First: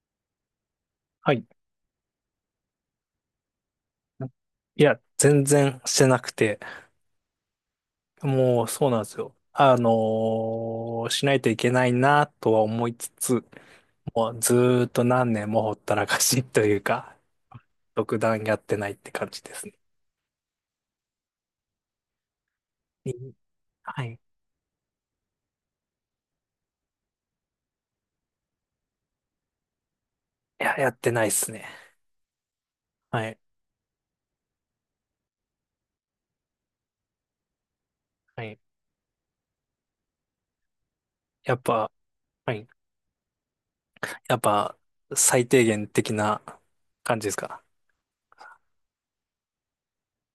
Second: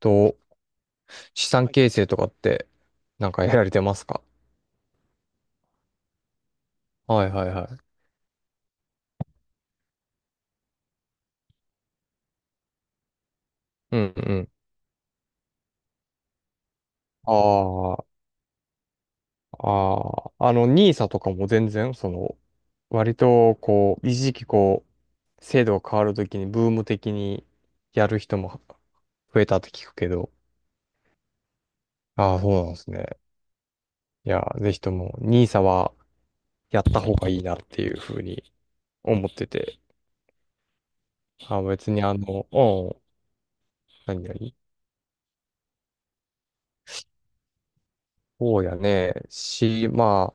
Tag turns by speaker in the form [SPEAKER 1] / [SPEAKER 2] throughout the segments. [SPEAKER 1] と、
[SPEAKER 2] はい。
[SPEAKER 1] 資産形成とかってなんかやられてますか？
[SPEAKER 2] いや、全然してなくて、
[SPEAKER 1] はいはいはい。
[SPEAKER 2] もうそうなんですよ。しないといけないなとは思いつつ、
[SPEAKER 1] うん
[SPEAKER 2] も
[SPEAKER 1] う
[SPEAKER 2] う
[SPEAKER 1] ん。
[SPEAKER 2] ずーっと何年もほったらかしというか、
[SPEAKER 1] あ
[SPEAKER 2] 独断やってないって感じです
[SPEAKER 1] あ、
[SPEAKER 2] ね。
[SPEAKER 1] ああ、あの、ニーサとかも全然、その、
[SPEAKER 2] い
[SPEAKER 1] 割と、こ
[SPEAKER 2] は
[SPEAKER 1] う、
[SPEAKER 2] い。
[SPEAKER 1] 一
[SPEAKER 2] い
[SPEAKER 1] 時期、制度が変わるときに、ブーム的にやる人も増えたって聞くけど。
[SPEAKER 2] や、やってないですね。
[SPEAKER 1] ああ、そうなんですね。
[SPEAKER 2] はい。
[SPEAKER 1] いや、ぜひとも、ニー s はやった方がいいなっていうふう
[SPEAKER 2] は
[SPEAKER 1] に
[SPEAKER 2] い。
[SPEAKER 1] 思ってて。
[SPEAKER 2] や
[SPEAKER 1] あ
[SPEAKER 2] っ
[SPEAKER 1] あ、
[SPEAKER 2] ぱ、
[SPEAKER 1] 別にあの、
[SPEAKER 2] はい。
[SPEAKER 1] うん、何
[SPEAKER 2] やっ
[SPEAKER 1] 々。
[SPEAKER 2] ぱ、最低限的な感じですか。
[SPEAKER 1] そうやね。ま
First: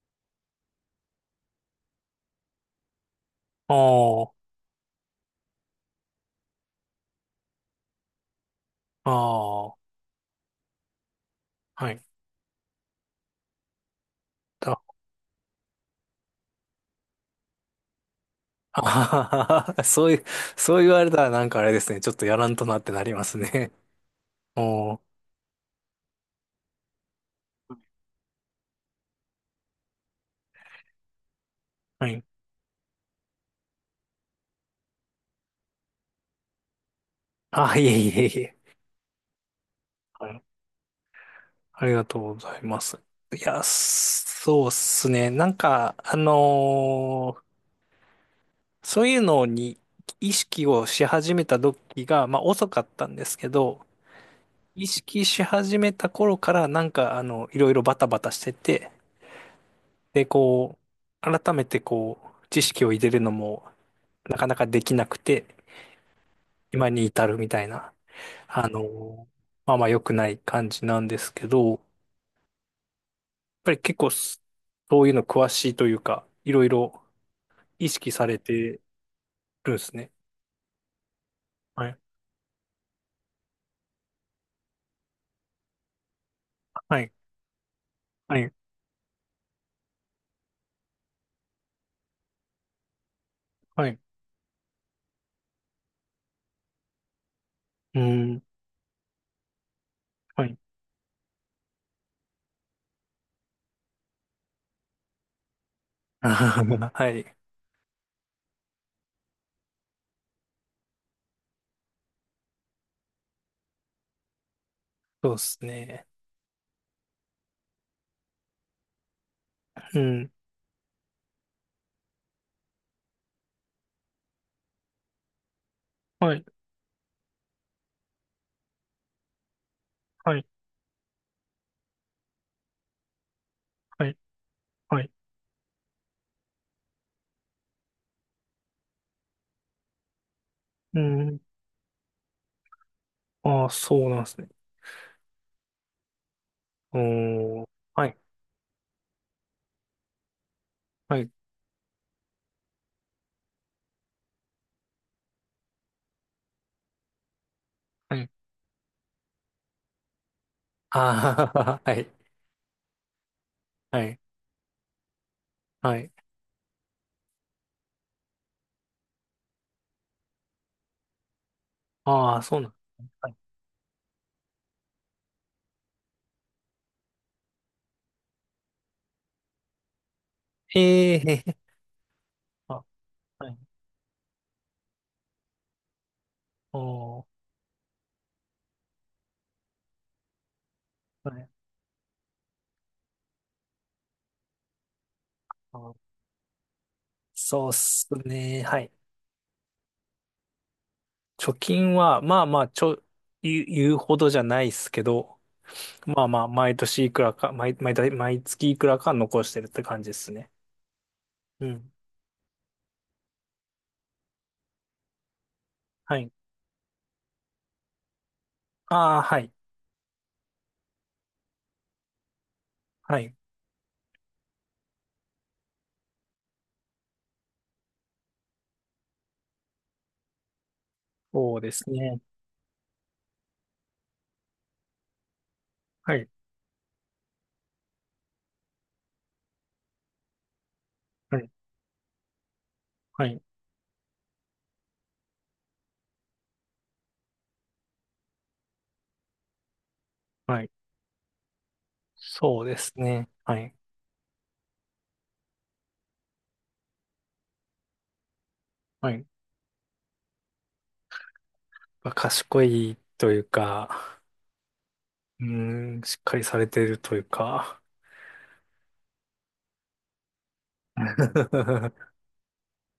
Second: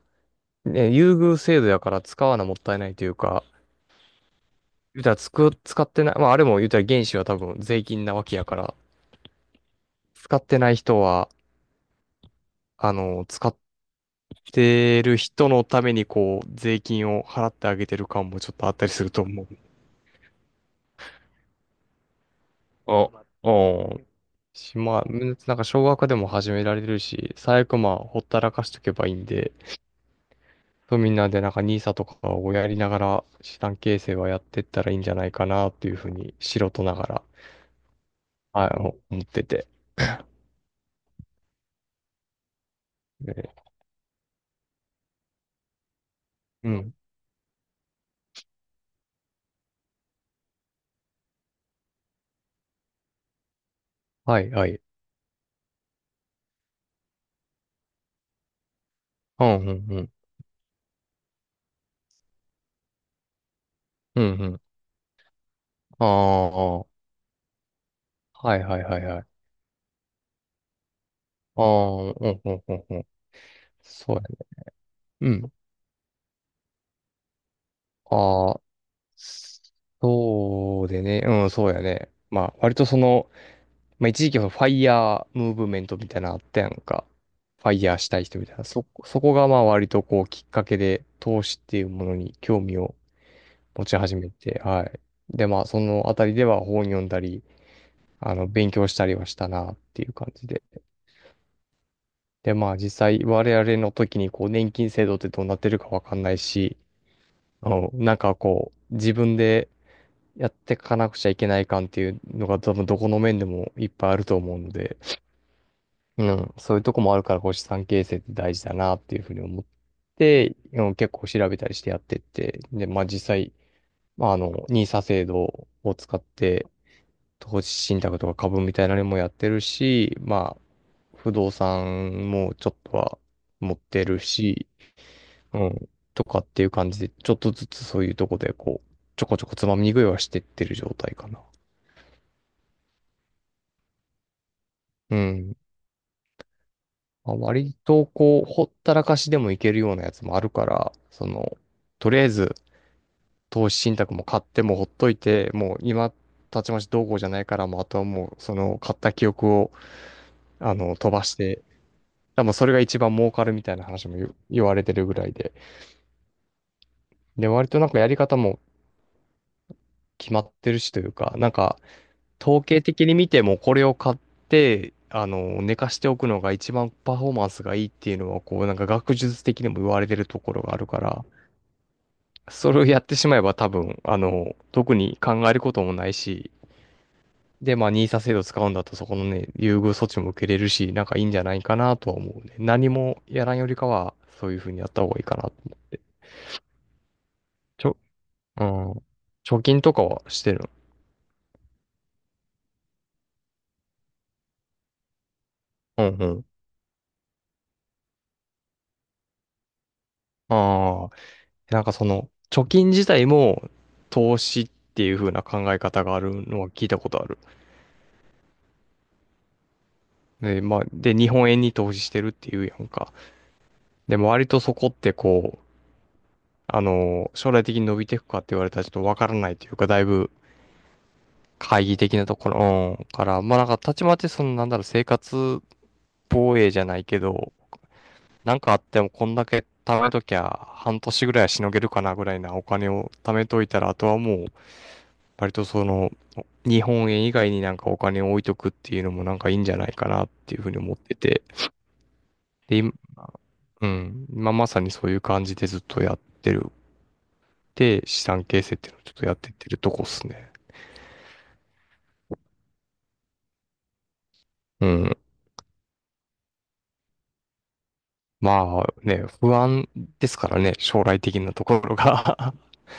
[SPEAKER 1] あ、ね、優遇制度やから使わなもったいないというか、
[SPEAKER 2] ああ、
[SPEAKER 1] 言うたらつく、使ってない、まああれも言うたら原資は多分税金なわけやから、
[SPEAKER 2] ああ、
[SPEAKER 1] 使ってない人は、
[SPEAKER 2] はい。
[SPEAKER 1] あの、使っ
[SPEAKER 2] だ
[SPEAKER 1] てる人のためにこう、税金を払ってあげてる感もちょっとあっ
[SPEAKER 2] あ
[SPEAKER 1] たりすると
[SPEAKER 2] は
[SPEAKER 1] 思う。
[SPEAKER 2] はは そういう、そう言われたらなんかあれですね。ちょっとやらんとなってな
[SPEAKER 1] あ、
[SPEAKER 2] り
[SPEAKER 1] あ
[SPEAKER 2] ますね。
[SPEAKER 1] あ。
[SPEAKER 2] お
[SPEAKER 1] ま
[SPEAKER 2] ー、
[SPEAKER 1] あ、なんか少額でも始められるし、最悪まあ、ほったらかしとけばいいんで、そうみんなでなんか n i と
[SPEAKER 2] はい。
[SPEAKER 1] かをやりながら資産形成はやってったらいいんじゃないかなっていうふうに素人ながら、
[SPEAKER 2] あ、いえいえいえ。
[SPEAKER 1] あの、思ってて。
[SPEAKER 2] はい。ありがとうございます。い
[SPEAKER 1] え、
[SPEAKER 2] や、そうっすね。なんか、
[SPEAKER 1] うん。
[SPEAKER 2] そういうのに意識をし始めた時が、まあ遅かったんですけど、
[SPEAKER 1] はい、はい。
[SPEAKER 2] 意識し始めた頃からなんか、いろいろバタバタしてて、
[SPEAKER 1] うん、うん、うん。
[SPEAKER 2] で、改めてこう、知識を入れるのも、
[SPEAKER 1] うん、
[SPEAKER 2] なか
[SPEAKER 1] う
[SPEAKER 2] な
[SPEAKER 1] ん。
[SPEAKER 2] かできなくて、
[SPEAKER 1] ああ、
[SPEAKER 2] 今
[SPEAKER 1] は
[SPEAKER 2] に至るみたいな、
[SPEAKER 1] い、はい、
[SPEAKER 2] あ
[SPEAKER 1] はい、はい。あ
[SPEAKER 2] の、まあまあ良くない感じなんですけ
[SPEAKER 1] あ、う
[SPEAKER 2] ど、やっ
[SPEAKER 1] ん、うん、うん、うん。
[SPEAKER 2] ぱり結構
[SPEAKER 1] そうやね。
[SPEAKER 2] そういうの
[SPEAKER 1] う
[SPEAKER 2] 詳
[SPEAKER 1] ん。
[SPEAKER 2] しいというか、いろいろ意識され
[SPEAKER 1] あ
[SPEAKER 2] て
[SPEAKER 1] あ、
[SPEAKER 2] るんですね。
[SPEAKER 1] そうでね。うん、そうや
[SPEAKER 2] はい。
[SPEAKER 1] ね。まあ、割とその、まあ、一時期はファイヤームーブメントみたいなのあったやん
[SPEAKER 2] は
[SPEAKER 1] か。
[SPEAKER 2] い。
[SPEAKER 1] ファイヤーしたい
[SPEAKER 2] は
[SPEAKER 1] 人み
[SPEAKER 2] い。
[SPEAKER 1] たいな。そこがまあ割とこうきっかけで、投資っていうものに興味を持
[SPEAKER 2] は
[SPEAKER 1] ち
[SPEAKER 2] い。
[SPEAKER 1] 始めて、はい。で、まあ、そのあたりでは本読んだり、
[SPEAKER 2] う
[SPEAKER 1] あ
[SPEAKER 2] ん。
[SPEAKER 1] の、勉強したりはしたなっていう感
[SPEAKER 2] は
[SPEAKER 1] じ
[SPEAKER 2] い。
[SPEAKER 1] で。で、まあ実際我々の時にこう年金制度ってどうなってるかわかんないし、
[SPEAKER 2] はい。
[SPEAKER 1] あの、なんかこう自分でやってかなくちゃいけない感っていうのが多分どこの面でもいっぱいあると思うので、
[SPEAKER 2] そうですね。
[SPEAKER 1] うん、そういうとこもあるからこう資産形成って大事だなっていうふうに思っ
[SPEAKER 2] うん。
[SPEAKER 1] て、うん、結構調べたりしてやってって、で、まあ実際、まああの、n i 制度を使っ
[SPEAKER 2] はい。
[SPEAKER 1] て投資信託とか株みたいなのもやってるし、
[SPEAKER 2] はい。
[SPEAKER 1] まあ不動産もちょっとは持って
[SPEAKER 2] はい。
[SPEAKER 1] るし、
[SPEAKER 2] はい。
[SPEAKER 1] うん、とかっていう感じで、ちょっとずつそういうとこで、こう、ちょこちょこつまみ食いはしてってる状
[SPEAKER 2] う
[SPEAKER 1] 態か
[SPEAKER 2] ん。
[SPEAKER 1] な。
[SPEAKER 2] ああ、そうなんですね。
[SPEAKER 1] うん。
[SPEAKER 2] う
[SPEAKER 1] まあ、
[SPEAKER 2] ーん。
[SPEAKER 1] 割
[SPEAKER 2] は
[SPEAKER 1] と、
[SPEAKER 2] い。
[SPEAKER 1] こう、ほったらかしでもいけるようなやつもあるから、
[SPEAKER 2] は
[SPEAKER 1] そ
[SPEAKER 2] い。
[SPEAKER 1] の、とりあえず、投資信託も買ってもほっといて、もう今、たちまちどうこうじゃないから、もうあとは
[SPEAKER 2] は
[SPEAKER 1] も
[SPEAKER 2] い。
[SPEAKER 1] う、その、買った記憶を、あの、飛ばし
[SPEAKER 2] あ
[SPEAKER 1] て、
[SPEAKER 2] あ、はい。
[SPEAKER 1] 多分それが一番儲かるみたいな
[SPEAKER 2] は
[SPEAKER 1] 話も
[SPEAKER 2] い。
[SPEAKER 1] 言われてるぐらいで。
[SPEAKER 2] はい。
[SPEAKER 1] で、割となんかやり方も決まってるしというか、なんか、
[SPEAKER 2] ああ、そう
[SPEAKER 1] 統
[SPEAKER 2] なんで
[SPEAKER 1] 計
[SPEAKER 2] す
[SPEAKER 1] 的
[SPEAKER 2] ね。
[SPEAKER 1] に見
[SPEAKER 2] はい。
[SPEAKER 1] てもこれを買って、あの、寝かしておくのが一番パフォーマンスがいいっていうのは、こう、なんか学術的にも言われてるところがあるから、
[SPEAKER 2] ええ、
[SPEAKER 1] それ
[SPEAKER 2] あ、
[SPEAKER 1] をやってしまえ
[SPEAKER 2] は
[SPEAKER 1] ば
[SPEAKER 2] い。
[SPEAKER 1] 多分、あの、特に考えることもないし、
[SPEAKER 2] あー
[SPEAKER 1] で、まあ、ニーサ制度使うんだったらそこのね、優遇措置も受けれるし、なんかいい
[SPEAKER 2] は
[SPEAKER 1] んじゃ
[SPEAKER 2] い。
[SPEAKER 1] ないかなとは思うね。何もやらんよりかは、そういうふうにやった方がいいかなと思って。
[SPEAKER 2] あ、そうっ
[SPEAKER 1] ちょ、
[SPEAKER 2] すね。
[SPEAKER 1] う
[SPEAKER 2] は
[SPEAKER 1] ん。
[SPEAKER 2] い。
[SPEAKER 1] 貯金とかはしてるの？
[SPEAKER 2] 貯金は、まあまあ、言うほどじゃないっすけど、
[SPEAKER 1] うん
[SPEAKER 2] ま
[SPEAKER 1] う
[SPEAKER 2] あま
[SPEAKER 1] ん。
[SPEAKER 2] あ、毎年いくらか、毎月いくらか残してるって感じですね。
[SPEAKER 1] ああ。
[SPEAKER 2] う
[SPEAKER 1] なん
[SPEAKER 2] ん。
[SPEAKER 1] かその、貯金自体も投資っていう風な考え方が
[SPEAKER 2] は
[SPEAKER 1] あ
[SPEAKER 2] い。
[SPEAKER 1] るのは聞いたことある。
[SPEAKER 2] ああ、はい。
[SPEAKER 1] で、まあ、で、日本円に投資してるっていうやんか。
[SPEAKER 2] はい。
[SPEAKER 1] でも割とそこってこう、あの、将来的に伸びていくかって言われたらちょっとわからないというか、だいぶ
[SPEAKER 2] そうで
[SPEAKER 1] 懐
[SPEAKER 2] す
[SPEAKER 1] 疑的
[SPEAKER 2] ね。
[SPEAKER 1] なところ、うんから、まあなんかたちまちその、なんだろう、生活
[SPEAKER 2] はい。
[SPEAKER 1] 防衛じゃないけど、なんかあってもこんだけ貯めときゃ半年ぐ
[SPEAKER 2] は
[SPEAKER 1] らいは
[SPEAKER 2] い。
[SPEAKER 1] しのげるかなぐらいなお金を
[SPEAKER 2] は
[SPEAKER 1] 貯
[SPEAKER 2] い。
[SPEAKER 1] めといたら、あとはもう、割とその、日本円以外になんかお金を置いとくっていうのもなんかいいんじゃないかなっていう
[SPEAKER 2] は
[SPEAKER 1] ふ
[SPEAKER 2] い。
[SPEAKER 1] うに思ってて。
[SPEAKER 2] そうで
[SPEAKER 1] で、
[SPEAKER 2] す
[SPEAKER 1] 今、
[SPEAKER 2] ね。はい。
[SPEAKER 1] うん、今まさにそういう感じでずっとやってる。で、資産形成っていうのをち
[SPEAKER 2] は
[SPEAKER 1] ょっと
[SPEAKER 2] い。
[SPEAKER 1] やってってるとこっすね。
[SPEAKER 2] まあ、賢いというか、
[SPEAKER 1] うん。
[SPEAKER 2] うーん、しっかりされてるというか、
[SPEAKER 1] まあね、不安ですからね、将来的なところ が。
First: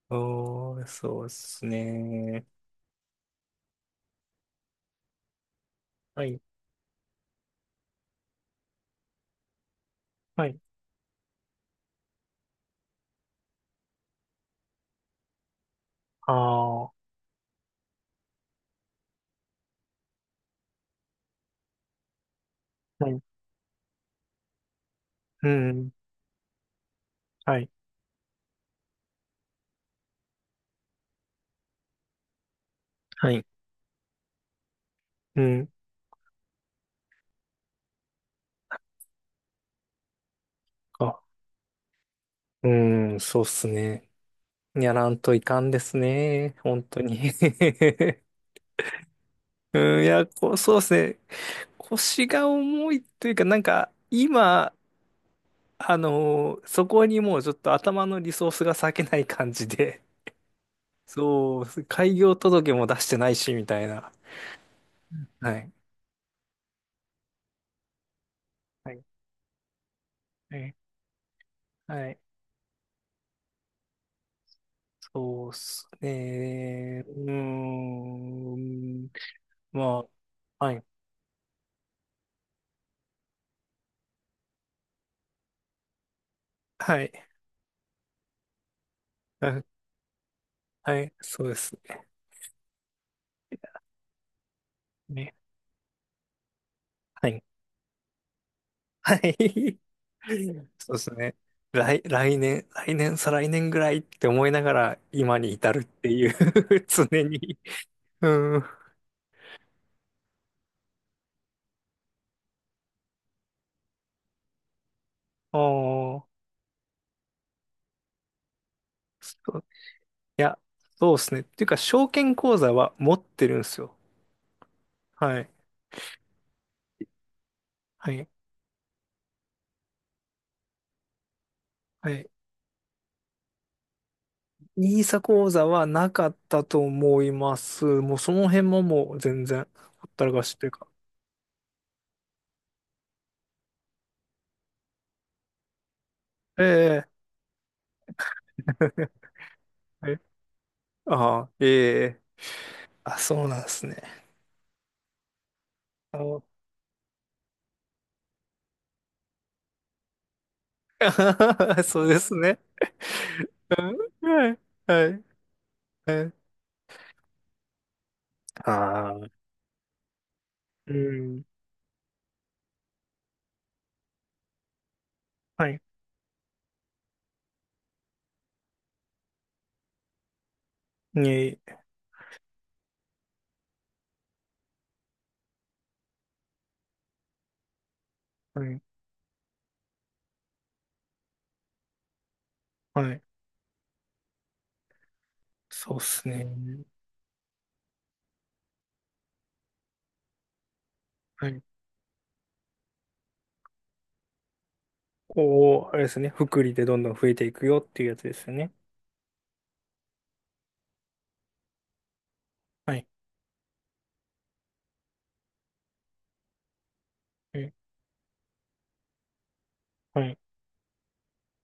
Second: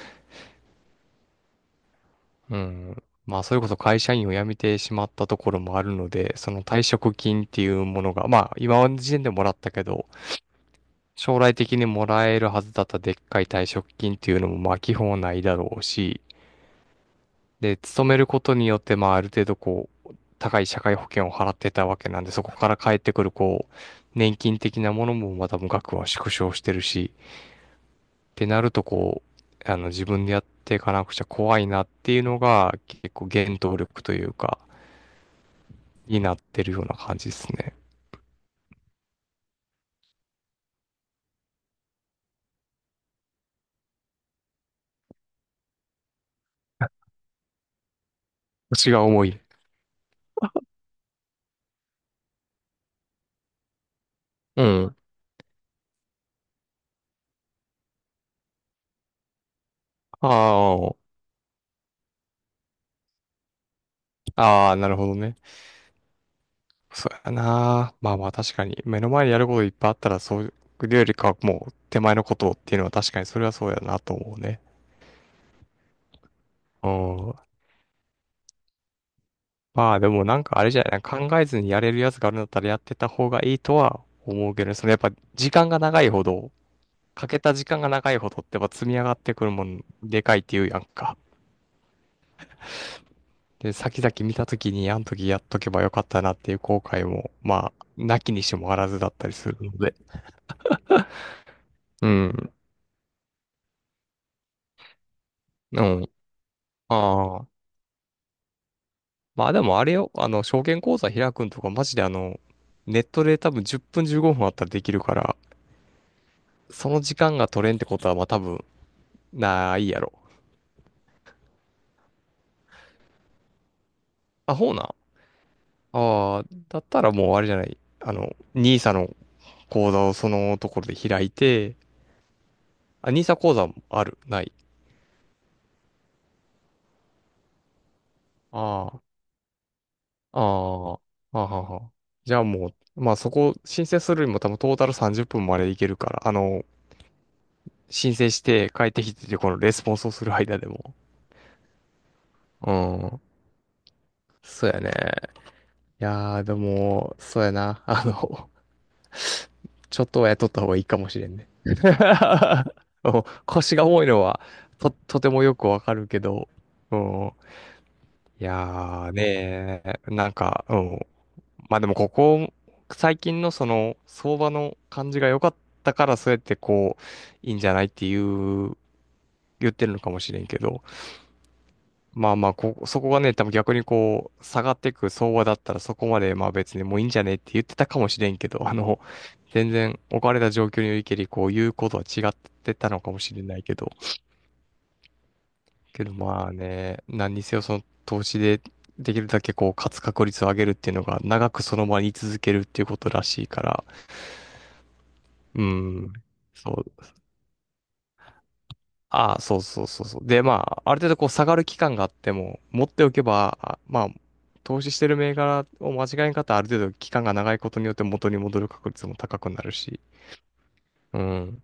[SPEAKER 2] おー、そうですね。
[SPEAKER 1] うん。まあ、それこそ会社員を辞めてしまったところもあるの
[SPEAKER 2] は
[SPEAKER 1] で、
[SPEAKER 2] い。
[SPEAKER 1] その退職金っていうものが、まあ、今の時点でもらったけど、
[SPEAKER 2] はい。
[SPEAKER 1] 将来的にもらえるはずだったでっかい退職金っていうのも、まあ、基本はないだろうし、
[SPEAKER 2] ああ、は
[SPEAKER 1] で、勤めることによって、まあ、ある程度、こう、高い社会保険を払ってたわけなんで、そこから返って
[SPEAKER 2] い。
[SPEAKER 1] くる、こう、年金的なものもま
[SPEAKER 2] う
[SPEAKER 1] たも
[SPEAKER 2] ん。
[SPEAKER 1] 額は縮小してるし、
[SPEAKER 2] はい。
[SPEAKER 1] ってなると、こう、あの、自分でやっていかなくちゃ怖いなっていうのが、結構
[SPEAKER 2] はい。
[SPEAKER 1] 原動力というか、
[SPEAKER 2] うん。
[SPEAKER 1] になってるような感じですね。
[SPEAKER 2] あ、うん、そうっすね。やらんといかんですね。本当 に。
[SPEAKER 1] 腰が重い。
[SPEAKER 2] うん、いや、こう、そうっすね。腰が重いというか、なんか、
[SPEAKER 1] う
[SPEAKER 2] 今、
[SPEAKER 1] ん。
[SPEAKER 2] そこにもうちょっと頭のリソースが割けない感じで、
[SPEAKER 1] あ
[SPEAKER 2] そう、開業届も出してないし、みたいな。
[SPEAKER 1] あ、ああ、なるほどね。
[SPEAKER 2] はい。
[SPEAKER 1] そうやな。まあまあ確かに、
[SPEAKER 2] は
[SPEAKER 1] 目
[SPEAKER 2] い。
[SPEAKER 1] の前にやることいっぱいあったら、そうい
[SPEAKER 2] はい。
[SPEAKER 1] うよりかはもう手
[SPEAKER 2] は
[SPEAKER 1] 前
[SPEAKER 2] い。
[SPEAKER 1] のことっていうのは確かにそれはそうやなと思うね。
[SPEAKER 2] そうっす
[SPEAKER 1] う
[SPEAKER 2] ね。うー
[SPEAKER 1] ん。
[SPEAKER 2] ん。
[SPEAKER 1] まあ
[SPEAKER 2] ま
[SPEAKER 1] でもなんかあ
[SPEAKER 2] あ、
[SPEAKER 1] れ
[SPEAKER 2] は
[SPEAKER 1] じゃ
[SPEAKER 2] い。
[SPEAKER 1] ない、考えずにやれるやつがあるんだったらやってた方がいいとは思うけどね。そのやっぱ時間が長いほど、
[SPEAKER 2] はい。
[SPEAKER 1] かけた時間が長いほどってやっぱ積み上がってくるも んでかいっていうやん
[SPEAKER 2] あ、はい。
[SPEAKER 1] か。
[SPEAKER 2] そうです
[SPEAKER 1] で、先々見た時にあの時
[SPEAKER 2] ね。
[SPEAKER 1] やっとけばよかったなっていう後悔
[SPEAKER 2] は
[SPEAKER 1] も、
[SPEAKER 2] い。
[SPEAKER 1] まあ、なきにしもあらずだっ
[SPEAKER 2] は
[SPEAKER 1] たりするの
[SPEAKER 2] い。
[SPEAKER 1] で。
[SPEAKER 2] そうですね。
[SPEAKER 1] うん。
[SPEAKER 2] 来年、再来年ぐらいって思いながら今に至る
[SPEAKER 1] う
[SPEAKER 2] って
[SPEAKER 1] ん。
[SPEAKER 2] いう 常
[SPEAKER 1] あ
[SPEAKER 2] に。
[SPEAKER 1] あ。
[SPEAKER 2] うん。あ
[SPEAKER 1] まあでもあれよ、あの、証券口座開くんとかマジであの、ネットで多分10分15分あったらできるから、
[SPEAKER 2] あ、そ
[SPEAKER 1] その時間が取れんってことはまあ多分
[SPEAKER 2] う、い
[SPEAKER 1] ないやろ。
[SPEAKER 2] や、そうですね。っていうか、証券口座は持ってるんですよ。
[SPEAKER 1] あ、ほうな。
[SPEAKER 2] はい。
[SPEAKER 1] ああ、だったらもうあれじゃない。
[SPEAKER 2] は
[SPEAKER 1] あ
[SPEAKER 2] い。
[SPEAKER 1] の、ニーサの口座をそのところで開いて、
[SPEAKER 2] はい。
[SPEAKER 1] あ、ニーサ口座もある、ない？
[SPEAKER 2] ニーサ口座はなかったと思います。もうその辺も
[SPEAKER 1] あ
[SPEAKER 2] もう全然ほったら
[SPEAKER 1] あ、
[SPEAKER 2] か
[SPEAKER 1] あ
[SPEAKER 2] しという
[SPEAKER 1] あ、
[SPEAKER 2] か。
[SPEAKER 1] はあはあはあ。じゃあもう、まあそこ申請するよりも多分トータル30分までいけるから、あ
[SPEAKER 2] え
[SPEAKER 1] の、
[SPEAKER 2] え
[SPEAKER 1] 申請して帰ってき て、このレスポンスをする間でも。
[SPEAKER 2] ああ、ええ、
[SPEAKER 1] う
[SPEAKER 2] あ、
[SPEAKER 1] ん。
[SPEAKER 2] そうなんですね。
[SPEAKER 1] そうやね。い
[SPEAKER 2] あ
[SPEAKER 1] や
[SPEAKER 2] の
[SPEAKER 1] ー、でも、そうやな。あの、ちょっとは雇った方がいいかもしれんね。う
[SPEAKER 2] そうですね。
[SPEAKER 1] ん、腰
[SPEAKER 2] う
[SPEAKER 1] が
[SPEAKER 2] ん。
[SPEAKER 1] 重いのは、
[SPEAKER 2] はい。
[SPEAKER 1] と、
[SPEAKER 2] は
[SPEAKER 1] と
[SPEAKER 2] い。
[SPEAKER 1] てもよくわかるけ
[SPEAKER 2] はい。
[SPEAKER 1] ど、うん。いやー
[SPEAKER 2] ああ。
[SPEAKER 1] ねー、なんか、う
[SPEAKER 2] う
[SPEAKER 1] ん。
[SPEAKER 2] ん。
[SPEAKER 1] まあでもここ、最近のその、相場の感じが良かっ
[SPEAKER 2] はい。
[SPEAKER 1] たから、そうやってこう、いいんじゃないっていう、言ってるのかもしれんけど、
[SPEAKER 2] ね、
[SPEAKER 1] まあまあ、こ、そこがね、多分逆にこう、下がってく相場だったらそこまでまあ別にもういいんじゃねって言ってたかもしれんけ
[SPEAKER 2] は
[SPEAKER 1] ど、
[SPEAKER 2] い。
[SPEAKER 1] 全然置かれた状況においけり、こう、言うことは違ってたのか
[SPEAKER 2] は
[SPEAKER 1] も
[SPEAKER 2] い。
[SPEAKER 1] しれないけど、
[SPEAKER 2] そうで
[SPEAKER 1] けど
[SPEAKER 2] すね。
[SPEAKER 1] まあね、何にせよその投資でできるだけこう、勝つ確率を上げるっていうのが
[SPEAKER 2] は
[SPEAKER 1] 長
[SPEAKER 2] い。
[SPEAKER 1] くその場に居続けるっていうことらしいから、う
[SPEAKER 2] こう、あれで
[SPEAKER 1] ん、
[SPEAKER 2] すね。福
[SPEAKER 1] そ
[SPEAKER 2] 利でどん
[SPEAKER 1] う、
[SPEAKER 2] どん増えていくよっていうやつですよね。
[SPEAKER 1] ああ、そうそうそうそう。で、まあ、ある程度こう下がる期間があっても、持っ
[SPEAKER 2] は
[SPEAKER 1] て
[SPEAKER 2] い。
[SPEAKER 1] おけば、あまあ、投資してる銘柄を間違えんかったらある程度期間が長
[SPEAKER 2] は
[SPEAKER 1] いこ
[SPEAKER 2] い。
[SPEAKER 1] とによって元に戻る確率も高くなるし、
[SPEAKER 2] はい。
[SPEAKER 1] うん。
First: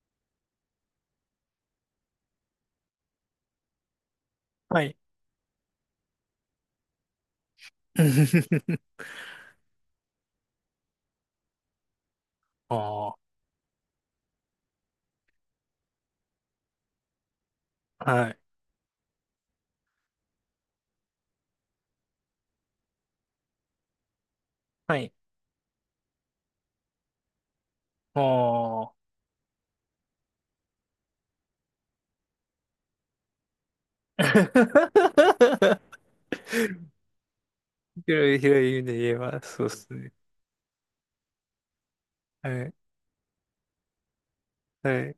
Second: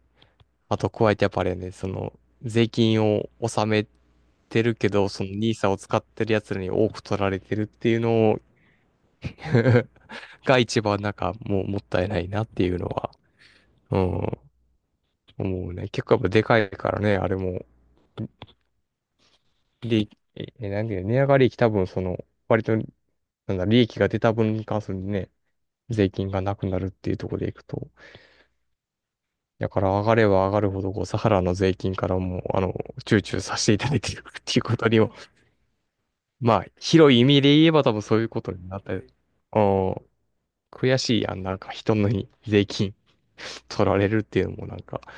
[SPEAKER 1] あと、加えてやっぱあれやね、その、税金を納めてる
[SPEAKER 2] は
[SPEAKER 1] け
[SPEAKER 2] い。
[SPEAKER 1] ど、そのニーサを使ってる奴らに多く取られてるっていうのを が一番なんかもうもったいないなっていうのは、
[SPEAKER 2] あ
[SPEAKER 1] うん、思うね。結構やっぱでかいからね、あれも。
[SPEAKER 2] あ。はい。
[SPEAKER 1] 利益、え、えなんていうの、値上がり益多分その、割と、なんだ、利益が出た分に関す
[SPEAKER 2] は
[SPEAKER 1] る
[SPEAKER 2] い。
[SPEAKER 1] ね、税金がなくなるっていうところでいくと、
[SPEAKER 2] ああ。
[SPEAKER 1] だから上がれば上がるほど、こう、サハラの税金からもう、躊躇させていただいているっていうことにも、まあ、広い意味で言えば多分そういう
[SPEAKER 2] 広い
[SPEAKER 1] こと
[SPEAKER 2] 広
[SPEAKER 1] に
[SPEAKER 2] い意
[SPEAKER 1] な
[SPEAKER 2] 味
[SPEAKER 1] った。
[SPEAKER 2] で言えば、そうです
[SPEAKER 1] おー
[SPEAKER 2] ね。
[SPEAKER 1] 悔しいやん、なんか人のに
[SPEAKER 2] は
[SPEAKER 1] 税
[SPEAKER 2] い。
[SPEAKER 1] 金取られるっていうのもなん
[SPEAKER 2] は
[SPEAKER 1] か、
[SPEAKER 2] い。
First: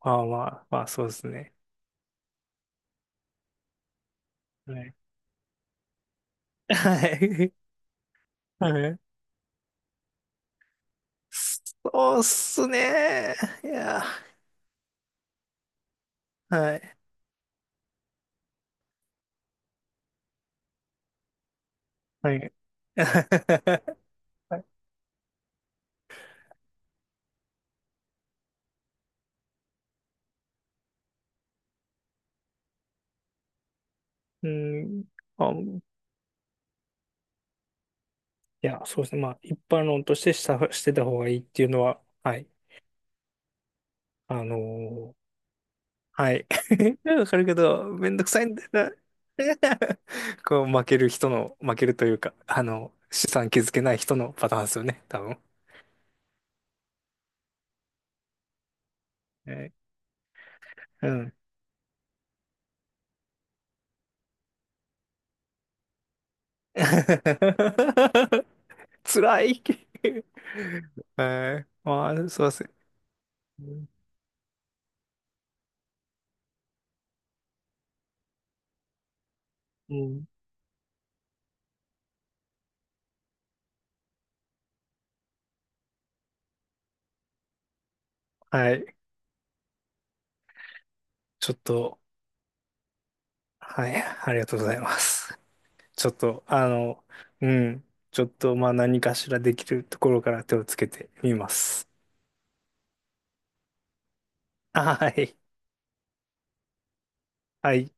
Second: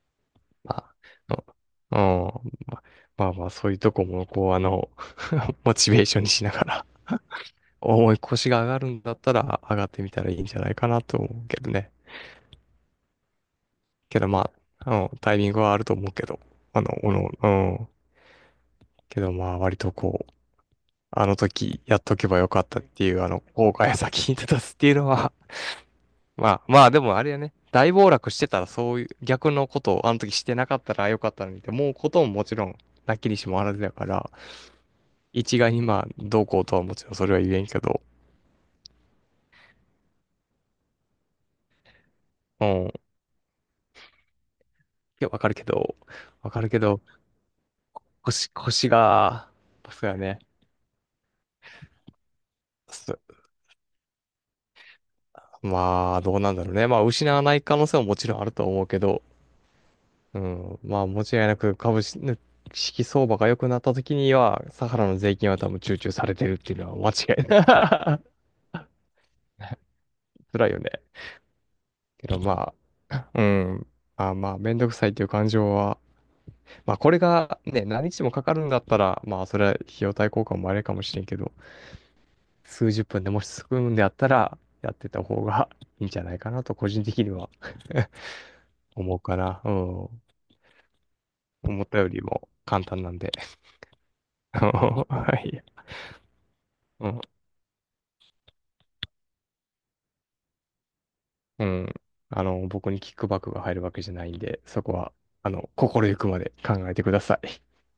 [SPEAKER 2] まあまあ、まあ
[SPEAKER 1] ま
[SPEAKER 2] そうですね。
[SPEAKER 1] あ、うん、うんまあまあまあ、そういうとこも、こう、
[SPEAKER 2] はい。
[SPEAKER 1] モチベーションにしながら
[SPEAKER 2] はい。
[SPEAKER 1] 重い腰が上
[SPEAKER 2] は
[SPEAKER 1] がる
[SPEAKER 2] い。
[SPEAKER 1] んだったら上がってみたらいいんじゃないかなと思うけどね。
[SPEAKER 2] そうっすね。いや、
[SPEAKER 1] けどまあ、タイミングはあると思うけど、
[SPEAKER 2] はい。
[SPEAKER 1] うん。けどまあ割とこう、あの時やっとけ
[SPEAKER 2] は
[SPEAKER 1] ばよ
[SPEAKER 2] い。
[SPEAKER 1] かったっていう、後悔が先に立たす っていうのは、まあまあでもあれやね、大暴落してたらそういう逆のことをあの時してなかったらよかったのにって思うことももちろんなきにしもあらずだから、
[SPEAKER 2] うん。あ、
[SPEAKER 1] 一概にまあどうこうとはもちろんそれは言えんけど、
[SPEAKER 2] いや、そうですね。まあ、一般論としてしてた方がいいっていうのは、はい。
[SPEAKER 1] うん。い
[SPEAKER 2] あのー
[SPEAKER 1] や、わかるけど、
[SPEAKER 2] はい。
[SPEAKER 1] わかるけど、
[SPEAKER 2] わかるけど、めんどくさいんだよ
[SPEAKER 1] 腰
[SPEAKER 2] な。
[SPEAKER 1] が、そうやね。
[SPEAKER 2] こう、負ける人の、負けるというか、あの、資
[SPEAKER 1] す
[SPEAKER 2] 産築けない人のパターンですよね、多分。
[SPEAKER 1] まあ、どうなんだろうね。まあ、失わない可能性ももちろんあると思うけど、
[SPEAKER 2] はい。
[SPEAKER 1] うん、ま
[SPEAKER 2] う
[SPEAKER 1] あ、間違
[SPEAKER 2] ん。
[SPEAKER 1] いなく株式相場が良くなった時には、サハラの税金は多分集中されてるっていうのは間違いない。
[SPEAKER 2] 辛い。
[SPEAKER 1] 辛いよね。
[SPEAKER 2] はい。ま
[SPEAKER 1] け
[SPEAKER 2] あ、す
[SPEAKER 1] ど
[SPEAKER 2] いませ
[SPEAKER 1] ま
[SPEAKER 2] ん。
[SPEAKER 1] あ、うん。まあまあ、めんどくさいっていう感情は、まあ、これがね、何日もかかるんだったら、まあ、それは費
[SPEAKER 2] う
[SPEAKER 1] 用
[SPEAKER 2] ん。
[SPEAKER 1] 対効果もあれかもしれんけど、数十分でもし進むんであったら、やってた方がいいんじゃないかなと、個人的には
[SPEAKER 2] はい。
[SPEAKER 1] 思うかな。うん。
[SPEAKER 2] ちょっ
[SPEAKER 1] 思った
[SPEAKER 2] と、
[SPEAKER 1] よりも簡単なんで。
[SPEAKER 2] はい。ありがとう ございます。
[SPEAKER 1] はい。
[SPEAKER 2] ちょっと、あ の、
[SPEAKER 1] うん。
[SPEAKER 2] うん。ちょっと、まあ、何かしらできるところから手をつけてみま
[SPEAKER 1] う
[SPEAKER 2] す。
[SPEAKER 1] ん。僕にキックバックが入るわけじゃないんで、そこ
[SPEAKER 2] は
[SPEAKER 1] は、
[SPEAKER 2] い。
[SPEAKER 1] 心ゆくまで考えてください。
[SPEAKER 2] はい。